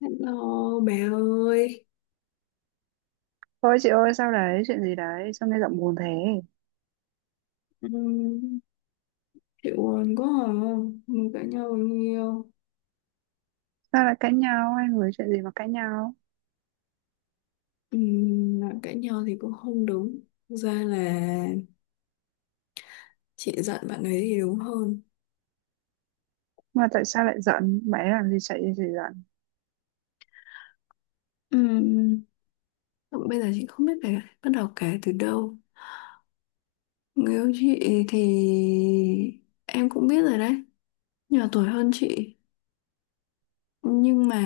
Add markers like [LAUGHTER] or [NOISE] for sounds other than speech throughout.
Hello bà ơi. Thôi chị ơi, sao đấy? Chuyện gì đấy? Sao nghe giọng buồn thế? Ừm. Chị buồn quá à? Mình cãi nhau bao nhiêu. Sao lại cãi nhau hai người? Chuyện gì mà cãi nhau? Nói cãi nhau thì cũng không đúng. Thực ra là chị giận bạn ấy thì đúng hơn. Mà tại sao lại giận bạn ấy làm gì, chạy gì giận Ừm, Bây giờ chị không biết phải bắt đầu kể từ đâu. Người yêu chị thì em cũng biết rồi đấy. Nhỏ tuổi hơn chị. Nhưng mà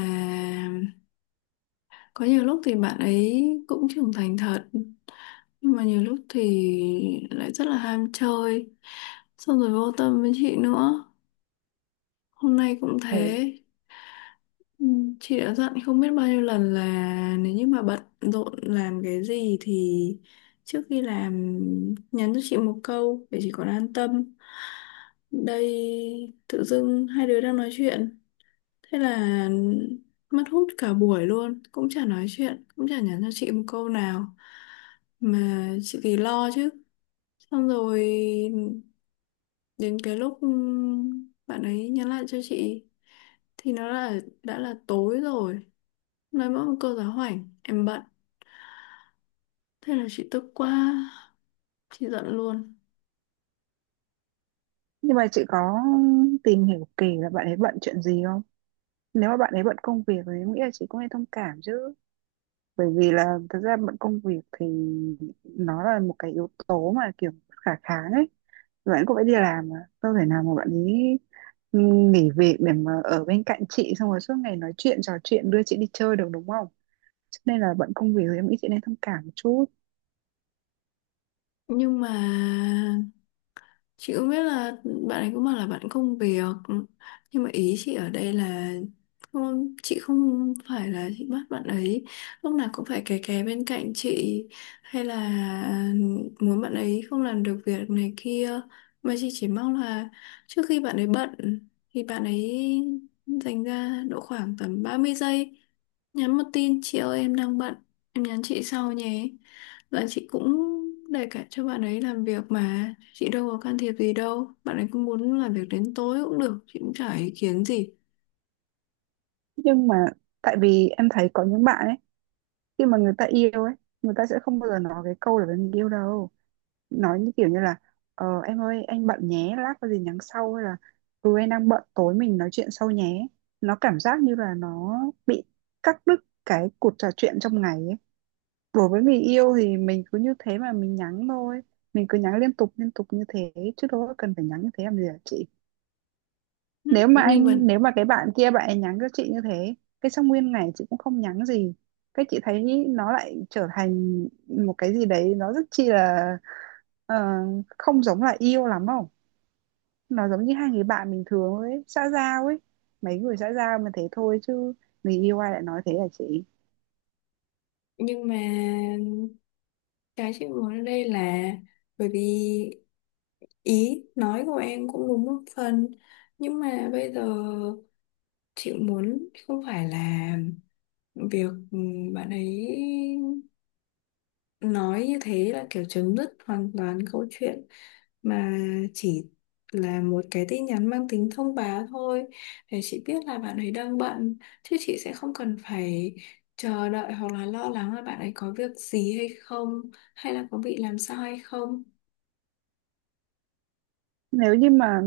có nhiều lúc thì bạn ấy cũng trưởng thành thật, nhưng mà nhiều lúc thì lại rất là ham chơi, xong rồi vô tâm với chị nữa. Hôm nay cũng thế? thế. Ừ, chị đã dặn không biết bao nhiêu lần là nếu như mà bận rộn làm cái gì thì trước khi làm, nhắn cho chị một câu để chị còn an tâm. Đây, tự dưng hai đứa đang nói chuyện, thế là mất hút cả buổi luôn, cũng chả nói chuyện, cũng chả nhắn cho chị một câu nào. Mà chị thì lo chứ. Xong rồi đến cái lúc bạn ấy nhắn lại cho chị thì nó là đã là tối rồi. Nói mỗi một câu giáo hoảnh, em bận. Thế là chị tức quá, chị giận luôn. Nhưng mà chị có tìm hiểu kỹ là bạn ấy bận chuyện gì không? Nếu mà bạn ấy bận công việc thì em nghĩ là chị cũng nên thông cảm chứ. Bởi vì là thực ra bận công việc thì nó là một cái yếu tố mà kiểu khả kháng ấy. Bạn cũng phải đi làm mà, đâu thể nào mà bạn ấy nghỉ việc để mà ở bên cạnh chị, xong rồi suốt ngày nói chuyện trò chuyện đưa chị đi chơi được, đúng không? Cho nên là bận công việc thì em nghĩ chị nên thông cảm một chút. Nhưng mà chị cũng biết là bạn ấy cũng bảo là bạn không việc. Nhưng mà ý chị ở đây là, không, chị không phải là chị bắt bạn ấy lúc nào cũng phải kè kè bên cạnh chị. Hay là ừ, muốn bạn ấy không làm được việc này kia. Mà chị chỉ mong là trước khi bạn ấy bận thì bạn ấy dành ra độ khoảng tầm 30 giây, nhắn một tin chị ơi em đang bận, em nhắn chị sau nhé. Dạ, chị cũng để cả cho bạn ấy làm việc mà, chị đâu có can thiệp gì đâu. Bạn ấy cũng muốn làm việc đến tối cũng được, chị cũng chả ý kiến gì. Nhưng mà tại vì em thấy có những bạn ấy, khi mà người ta yêu ấy, người ta sẽ không bao giờ nói cái câu là mình yêu đâu. Nói như kiểu như là em ơi anh bận nhé, lát có gì nhắn sau, hay là ừ anh đang bận tối mình nói chuyện sau nhé. Nó cảm giác như là nó bị cắt đứt cái cuộc trò chuyện trong ngày ấy. Đối với người yêu thì mình cứ như thế mà mình nhắn thôi, mình cứ nhắn liên tục như thế, chứ đâu có cần phải nhắn như thế làm gì hả chị? Ừ. nếu mà Nhưng mà anh nếu mà cái bạn kia bạn ấy nhắn cho chị như thế, cái xong nguyên ngày chị cũng không nhắn gì, cái chị thấy nó lại trở thành một cái gì đấy nó rất chi là ờ, không giống là yêu lắm không. Nó giống như hai người bạn bình thường ấy, xã giao ấy, mấy người xã giao mà thế thôi chứ, người yêu ai lại nói thế là chị. Nhưng mà cái chị muốn ở đây là, bởi vì ý nói của em cũng đúng một phần. Nhưng mà bây giờ, chị muốn không phải là việc bạn ấy nói như thế là kiểu chấm dứt hoàn toàn câu chuyện, mà chỉ là một cái tin nhắn mang tính thông báo thôi, để chị biết là bạn ấy đang bận, chứ chị sẽ không cần phải chờ đợi hoặc là lo lắng là bạn ấy có việc gì hay không, hay là có bị làm sao hay không. Nếu như mà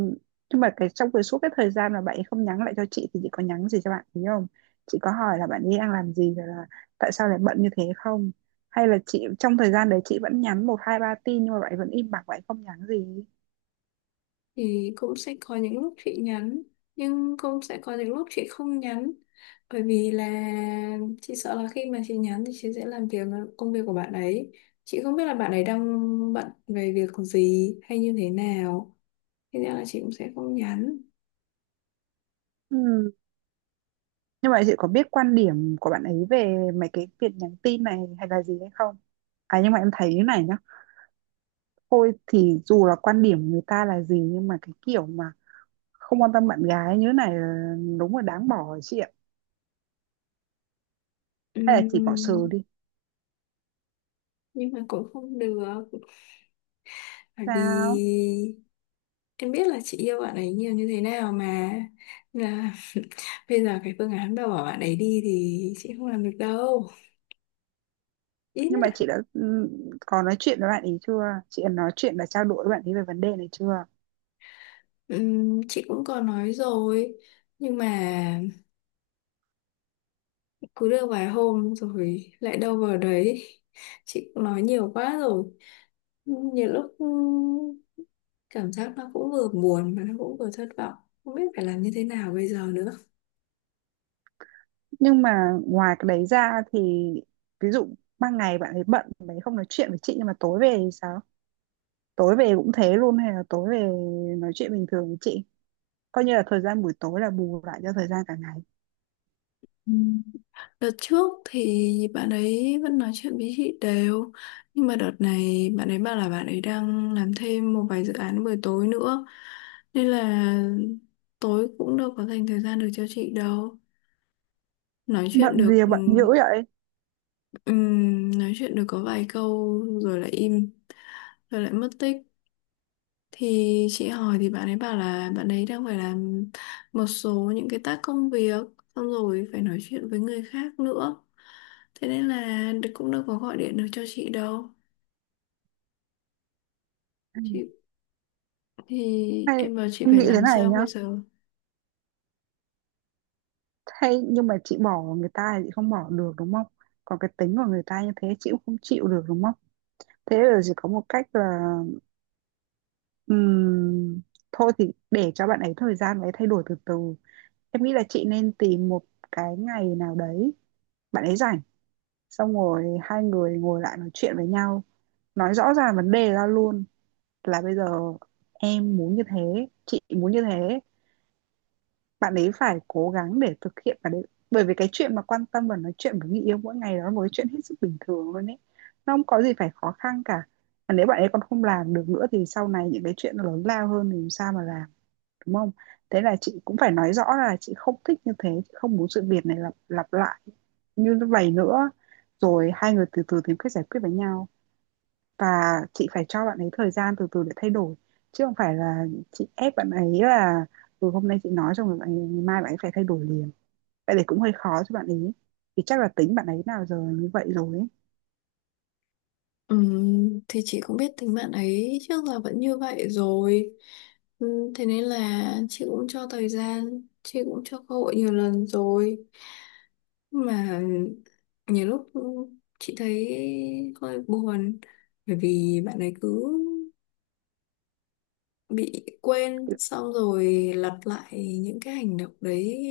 Nhưng mà cái trong cái suốt cái thời gian mà bạn ấy không nhắn lại cho chị thì chị có nhắn gì cho bạn ấy không? Chị có hỏi là bạn ấy đang làm gì rồi là tại sao lại bận như thế không? Hay là chị trong thời gian đấy chị vẫn nhắn một hai ba tin nhưng mà bạn ấy vẫn im bặt, bạn ấy không nhắn gì? Thì cũng sẽ có những lúc chị nhắn, nhưng cũng sẽ có những lúc chị không nhắn, bởi vì là chị sợ là khi mà chị nhắn thì chị sẽ công việc của bạn ấy, chị không biết là bạn ấy đang bận về việc gì hay như thế nào, thế nên là chị cũng sẽ không nhắn. Ừ. Nhưng mà chị có biết quan điểm của bạn ấy về mấy cái việc nhắn tin này hay là gì hay không? À, nhưng mà em thấy như này nhá. Thôi thì dù là quan điểm người ta là gì nhưng mà cái kiểu mà không quan tâm bạn gái như thế này là đúng là đáng bỏ chị ạ. Hay là chỉ bỏ sừ Ừm, đi. nhưng mà cũng không được, bởi Sao? vì em biết là chị yêu bạn ấy nhiều như thế nào mà. Nên là bây giờ cái phương án bảo bảo bạn ấy đi thì chị không làm được đâu, ít Nhưng mà nhất. chị đã có nói chuyện với bạn ấy chưa? Chị đã nói chuyện và trao đổi với bạn ấy về vấn đề này chưa? Chị cũng có nói rồi, nhưng mà cứ được vài hôm rồi lại đâu vào đấy. Chị cũng nói nhiều quá rồi, nhiều lúc cảm giác nó cũng vừa buồn mà nó cũng vừa thất vọng, không biết phải làm như thế nào bây giờ nữa. Nhưng mà ngoài cái đấy ra thì ví dụ ban ngày bạn ấy bận, bạn ấy không nói chuyện với chị, nhưng mà tối về thì sao? Tối về cũng thế luôn hay là tối về nói chuyện bình thường với chị? Coi như là thời gian buổi tối là bù lại cho thời gian cả ngày. Ừ. Đợt trước thì bạn ấy vẫn nói chuyện với chị đều, nhưng mà đợt này bạn ấy bảo là bạn ấy đang làm thêm một vài dự án buổi tối nữa, nên là tối cũng đâu có dành thời gian được cho chị đâu, nói Bận chuyện gì được mà bận dữ vậy? Nói chuyện được có vài câu rồi lại im, rồi lại mất tích. Thì chị hỏi thì bạn ấy bảo là bạn ấy đang phải làm một số những cái tác công việc, xong rồi phải nói chuyện với người khác nữa, thế nên là cũng đâu có gọi điện được cho chị đâu. Ừ. Chị thì Hay em bảo chị em phải nghĩ thế làm này sao nhá. bây giờ. Hay nhưng mà chị bỏ người ta thì chị không bỏ được đúng không? Còn cái tính của người ta như thế chị cũng không chịu được đúng không? Thế là chỉ có một cách là ừm, thôi thì để cho bạn ấy thời gian bạn ấy thay đổi từ từ. Em nghĩ là chị nên tìm một cái ngày nào đấy bạn ấy rảnh, xong rồi hai người ngồi lại nói chuyện với nhau, nói rõ ràng vấn đề ra luôn là bây giờ em muốn như thế, chị muốn như thế, bạn ấy phải cố gắng để thực hiện và đấy. Bởi vì cái chuyện mà quan tâm và nói chuyện với người yêu mỗi ngày đó là một cái chuyện hết sức bình thường luôn ấy, nó không có gì phải khó khăn cả. Và nếu bạn ấy còn không làm được nữa thì sau này những cái chuyện nó lớn lao hơn thì làm sao mà làm, đúng không? Thế là chị cũng phải nói rõ là chị không thích như thế, chị không muốn sự việc này lặp lặp lại như vậy nữa. Rồi hai người từ từ tìm cách giải quyết với nhau, và chị phải cho bạn ấy thời gian từ từ để thay đổi, chứ không phải là chị ép bạn ấy là từ hôm nay chị nói xong rồi bạn ấy, ngày mai bạn ấy phải thay đổi liền. Vậy thì cũng hơi khó cho bạn ấy, thì chắc là tính bạn ấy nào giờ như vậy rồi ấy. Thì chị cũng biết tính bạn ấy trước là vẫn như vậy rồi. Thế nên là chị cũng cho thời gian, chị cũng cho cơ hội nhiều lần rồi, mà nhiều lúc chị thấy hơi buồn, bởi vì bạn ấy cứ bị quên xong rồi lặp lại những cái hành động đấy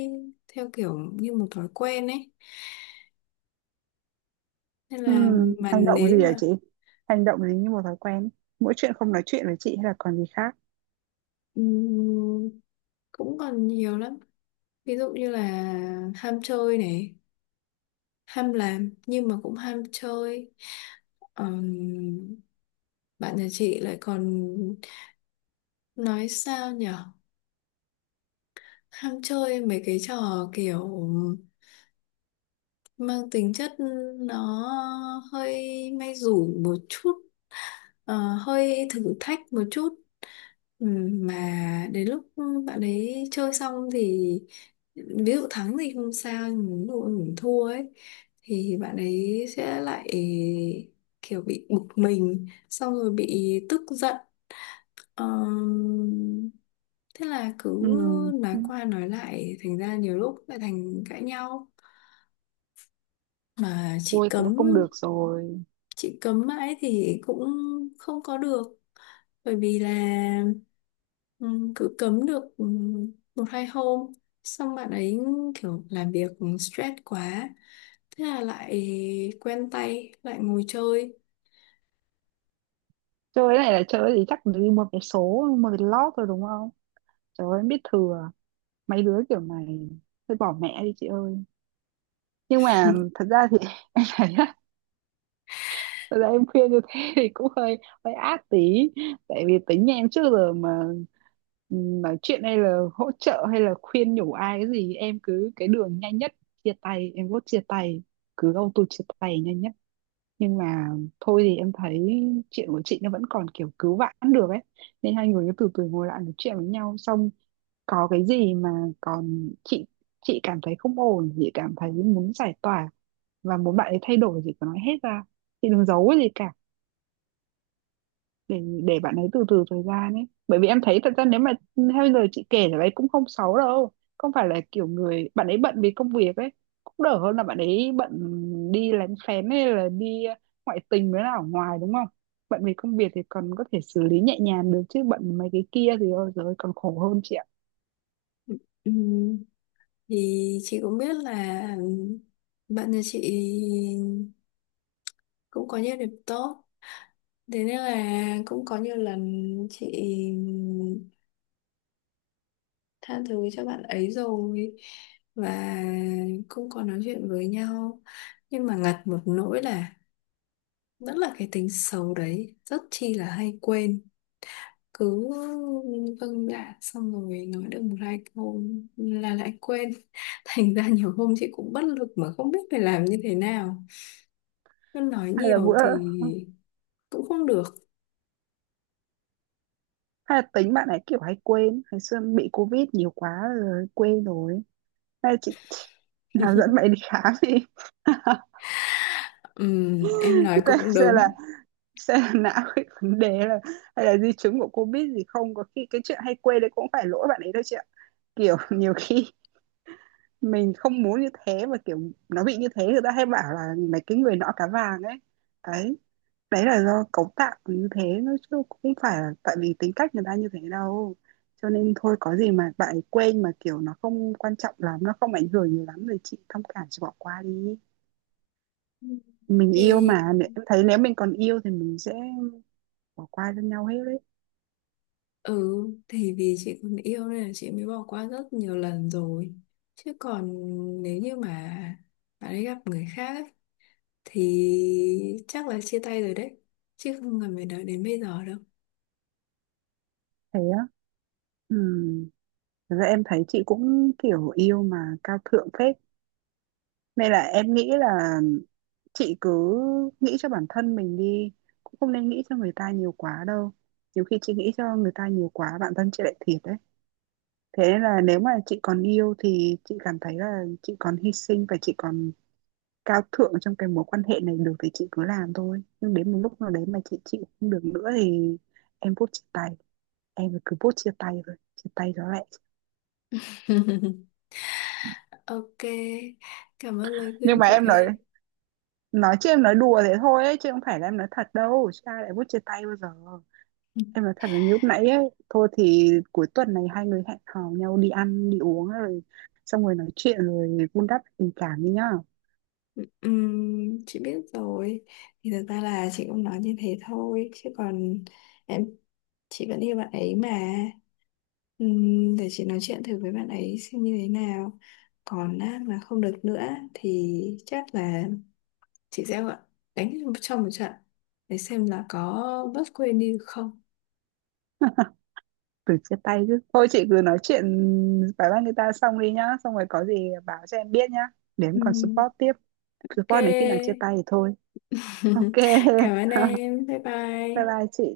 theo kiểu như một thói quen ấy. Nên là, mà Hành động nếu gì hả mà, chị? Hành động gì như một thói quen? Mỗi chuyện không nói chuyện với chị hay là còn gì khác? ừm, cũng còn nhiều lắm, ví dụ như là ham chơi này, ham làm nhưng mà cũng ham chơi. Ờm, Bạn nhà chị lại còn, nói sao nhở, ham chơi mấy cái trò kiểu mang tính chất nó hơi may rủi một chút, ờ, hơi thử thách một chút. Mà đến lúc bạn ấy chơi xong thì, ví dụ thắng thì không sao nhưng ví dụ mình thua ấy, thì bạn ấy sẽ lại kiểu bị bực mình xong rồi bị tức giận. Ờm, Thế là cứ Ừm, nói qua nói lại thành ra nhiều lúc lại thành cãi nhau. Mà chị Ui thì cấm, không được rồi. chị cấm mãi thì cũng không có được, bởi vì là cứ cấm được một hai hôm, xong bạn ấy kiểu làm việc stress quá, thế là lại quen tay lại ngồi chơi. Chơi cái này là chơi thì chắc phải đi một vé số một vé lót rồi đúng không? Trời ơi em biết thừa mấy đứa kiểu này, thôi bỏ mẹ đi chị ơi. Nhưng mà thật ra thì [LAUGHS] đấy á, thật ra em khuyên như thế thì cũng hơi hơi ác tí. Tại vì tính nhà em trước giờ mà nói chuyện hay là hỗ trợ hay là khuyên nhủ ai cái gì em cứ cái đường nhanh nhất, chia tay. Em vote chia tay, cứ auto chia tay nhanh nhất. Nhưng mà thôi thì em thấy chuyện của chị nó vẫn còn kiểu cứu vãn được ấy, nên hai người cứ từ từ ngồi lại nói chuyện với nhau, xong có cái gì mà còn chị cảm thấy không ổn, chị cảm thấy muốn giải tỏa và muốn bạn ấy thay đổi, chị cứ nói hết ra, chị đừng giấu cái gì cả. Để bạn ấy từ từ thời gian ấy, bởi vì em thấy thật ra nếu mà theo lời chị kể là bạn ấy cũng không xấu đâu. Không phải là kiểu người bạn ấy bận vì công việc ấy, cũng đỡ hơn là bạn ấy bận đi lén phén hay là đi ngoại tình với là ở ngoài đúng không? Bận vì công việc thì còn có thể xử lý nhẹ nhàng được chứ bận mấy cái kia thì ôi giời ơi, còn khổ hơn chị ạ. Ừm, thì chị cũng biết là bạn nhà chị cũng có nhiều điểm tốt, thế nên là cũng có nhiều lần chị tha thứ cho bạn ấy rồi, và không có nói chuyện với nhau. Nhưng mà ngặt một nỗi là vẫn là cái tính xấu đấy rất chi là hay quên, cứ vâng dạ xong rồi nói được một hai câu là lại quên [LAUGHS] thành ra nhiều hôm chị cũng bất lực mà không biết phải làm như thế nào. Cứ nói hay là nhiều bữa thì cũng không được. Hay là tính bạn ấy kiểu hay quên, ngày xưa bị covid nhiều quá rồi quên rồi. Hay là chị nào [LAUGHS] dẫn bạn ấy đi khám đi. [LAUGHS] Em nói Xem cũng đúng. xem là não [LAUGHS] bị vấn đề, là hay là di chứng của covid gì, không có khi cái chuyện hay quên đấy cũng phải lỗi bạn ấy đâu chị ạ. Kiểu [LAUGHS] nhiều khi mình không muốn như thế mà kiểu nó bị như thế, người ta hay bảo là mấy cái người nọ cá vàng ấy, đấy. Đấy là do cấu tạo như thế nó, chứ không phải là tại vì tính cách người ta như thế đâu. Cho nên thôi có gì mà bạn ấy quên mà kiểu nó không quan trọng lắm, nó không ảnh hưởng nhiều lắm rồi chị thông cảm chị bỏ qua đi. Mình yêu thì mà. Em thấy nếu mình còn yêu thì mình sẽ bỏ qua cho nhau hết đấy. Ừ, thì vì chị còn yêu nên là chị mới bỏ qua rất nhiều lần rồi. Chứ còn nếu như mà bạn ấy gặp người khác ấy, thì chắc là chia tay rồi đấy. Chứ không cần phải đợi đến bây giờ đâu. Thế á? Ừ. Thật ra em thấy chị cũng kiểu yêu mà cao thượng phết, nên là em nghĩ là chị cứ nghĩ cho bản thân mình đi, cũng không nên nghĩ cho người ta nhiều quá đâu. Nhiều khi chị nghĩ cho người ta nhiều quá bản thân chị lại thiệt đấy. Thế nên là nếu mà chị còn yêu thì chị cảm thấy là chị còn hy sinh và chị còn cao thượng trong cái mối quan hệ này được thì chị cứ làm thôi. Nhưng đến một lúc nào đấy mà chị chịu không được nữa thì em vote chia tay. Em cứ vote chia tay rồi, chia tay đó lại. [LAUGHS] Ok, cảm ơn lời Nhưng khuyên mà của em nói em. nói chứ em nói đùa thế thôi ấy, chứ không phải là em nói thật đâu. Chứ ai lại vote chia tay bao giờ. Em nói thật là như lúc nãy ấy, thôi thì cuối tuần này hai người hẹn hò nhau đi ăn, đi uống rồi xong rồi nói chuyện rồi vun đắp tình cảm đi nhá. Chị biết rồi, thì thật ra là chị cũng nói như thế thôi chứ còn em, chị vẫn yêu bạn ấy mà. Để chị nói chuyện thử với bạn ấy xem như thế nào, còn á, mà không được nữa thì chắc là chị sẽ đánh cho một trận để xem là có bớt quên đi được không. Từ chia tay chứ thôi chị cứ nói chuyện bài văn người ta xong đi nhá, xong rồi có gì báo cho em biết nhá, để em còn Ừm, support tiếp. ok. Support đến khi nào chia tay thì thôi. Ok. [LAUGHS] Cảm ơn em, bye [LAUGHS] Bye bye. bye chị.